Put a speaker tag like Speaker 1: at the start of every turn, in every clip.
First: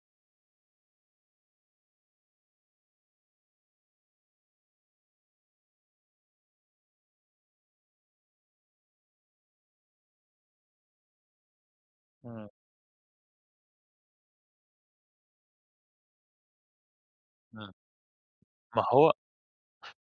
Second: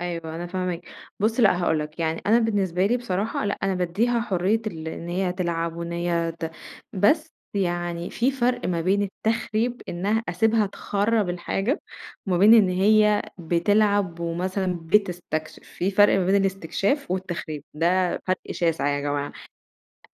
Speaker 1: أيوة أنا فاهماك، بُصّ لأ هاقول لَك، يعني أنا بالنسبة لي بصراحة، لأ أنا بادّيها حرية ال إن هي تلعب وإن هي ت بس يعني في فرْق ما بين التخريب، إنها أسيبها تخرَّب الحاجة، وما
Speaker 2: إمم.
Speaker 1: بين إن هي بتلعب ومثلًا بتستكشف، في فرْق ما بين الاستكشاف والتخريب
Speaker 2: آه.
Speaker 1: ده، فرق
Speaker 2: ما
Speaker 1: شاسع يا
Speaker 2: هو
Speaker 1: جماعة،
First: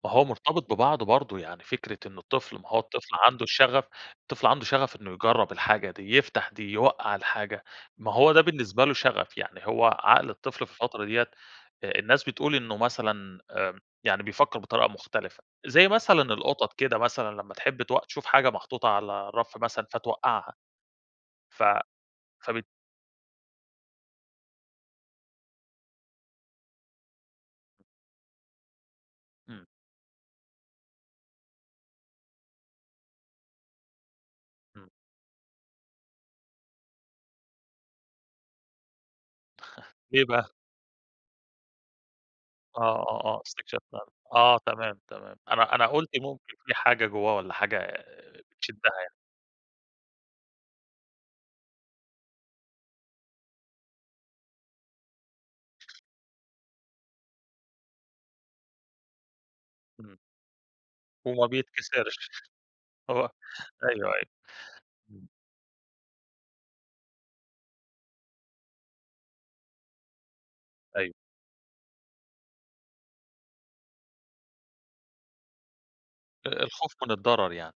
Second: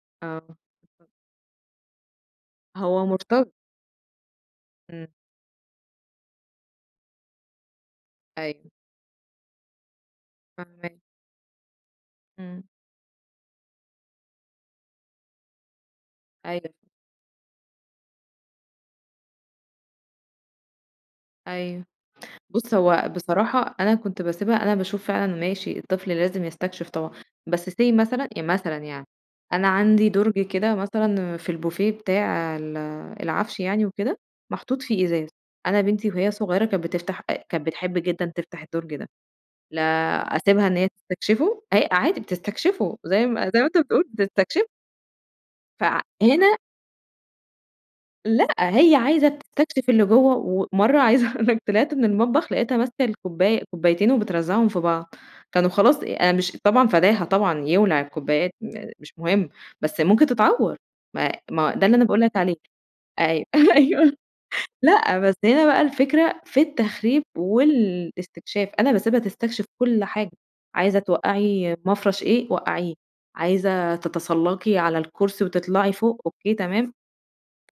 Speaker 2: ما هو
Speaker 1: آه.
Speaker 2: مرتبط ببعضُه برضه يعني، فكرة إنه الطفل ما هو
Speaker 1: هو
Speaker 2: الطفل عنده
Speaker 1: مُرت
Speaker 2: الشغف، الطفل عنده شغَف
Speaker 1: إمم.
Speaker 2: إنه يجرَّب الحاجة دي، يفتتح دي يوقَّع الحاجة، ما هو ده
Speaker 1: أيوه.
Speaker 2: بالنسبة له شغَف، يعني هو عقل الطفل في
Speaker 1: فاهماك.
Speaker 2: الفترة ديّة، آآ، الناس بتقول
Speaker 1: إمم.
Speaker 2: إنه مثلًا آمم، يعني بيفكّر بطريقة مختلفة، زي مثلًا
Speaker 1: أيوه.
Speaker 2: القطط كده مثلًا لمّا تحب تو تشوف حاجة محطوطة على الرَف مثلًا فتوقعها، ف
Speaker 1: أيوه،
Speaker 2: فب
Speaker 1: بُصّ هو بصراحة، أنا كنت باسيبها، أنا باشوف فعلًا ماشي الطفل لازم يستكشف طبعًا، بس say مثلًا، إ مثلًا يعني،
Speaker 2: إمم.
Speaker 1: أنا عندي دُرج كده مثلًا في البوفيه بتاع ال العَفش يعني وكده، محطوط
Speaker 2: إمم.
Speaker 1: فيه إزاز، أنا بنتي وهي صغيّرة كانت بتفتح أ كانت بتحب جدًا تفتح الدُرج ده، لا
Speaker 2: إيه بقى؟
Speaker 1: أسيبها إن هي تستكشفه! هي عادي
Speaker 2: آه،
Speaker 1: بتستكشفه،
Speaker 2: آه،
Speaker 1: زي
Speaker 2: آه،
Speaker 1: ما زي ما أنت
Speaker 2: استكشاف
Speaker 1: بتقول
Speaker 2: فعلًا آه،
Speaker 1: بتستكشف
Speaker 2: تمام، تمام، أنا أنا قُلت ممكن
Speaker 1: فهنا
Speaker 2: في حاجة جوّه والّا حاجة،
Speaker 1: لأ،
Speaker 2: بتشدّها
Speaker 1: هي
Speaker 2: يعني.
Speaker 1: عايزة تستكشف اللي جوّه، ومَرّة عايزة اقول لَك طلِعت من المطبخ لقيتها ماسكة الكوباية كوبايتين وبترزّعهم في بعض، كانوا خلاص، أنا مش طبعًا فداها طبعًا يولع الكوبايات، م مش مُهِم بس
Speaker 2: إمم.
Speaker 1: ممكن تتعوَّر، ما
Speaker 2: وما
Speaker 1: ما ده اللي أنا باقول
Speaker 2: بيتكسرش،
Speaker 1: لَك عليه.
Speaker 2: هو
Speaker 1: أيوه، أيوه،
Speaker 2: أيوه، أيوه،
Speaker 1: لأ
Speaker 2: امم.
Speaker 1: بس هنا بقى الفكرة في التخريب والاستكشاف، أنا باسيبها تستكشف كلّ حاجة، عايزة
Speaker 2: أيوه.
Speaker 1: توقّعي مَفرش إيه وقّعيه، عايزة تتسلَّقي على الكرسي وتطلَعي فوق، أوكي
Speaker 2: آآ، الخوف
Speaker 1: تمام.
Speaker 2: من الضرر يعني.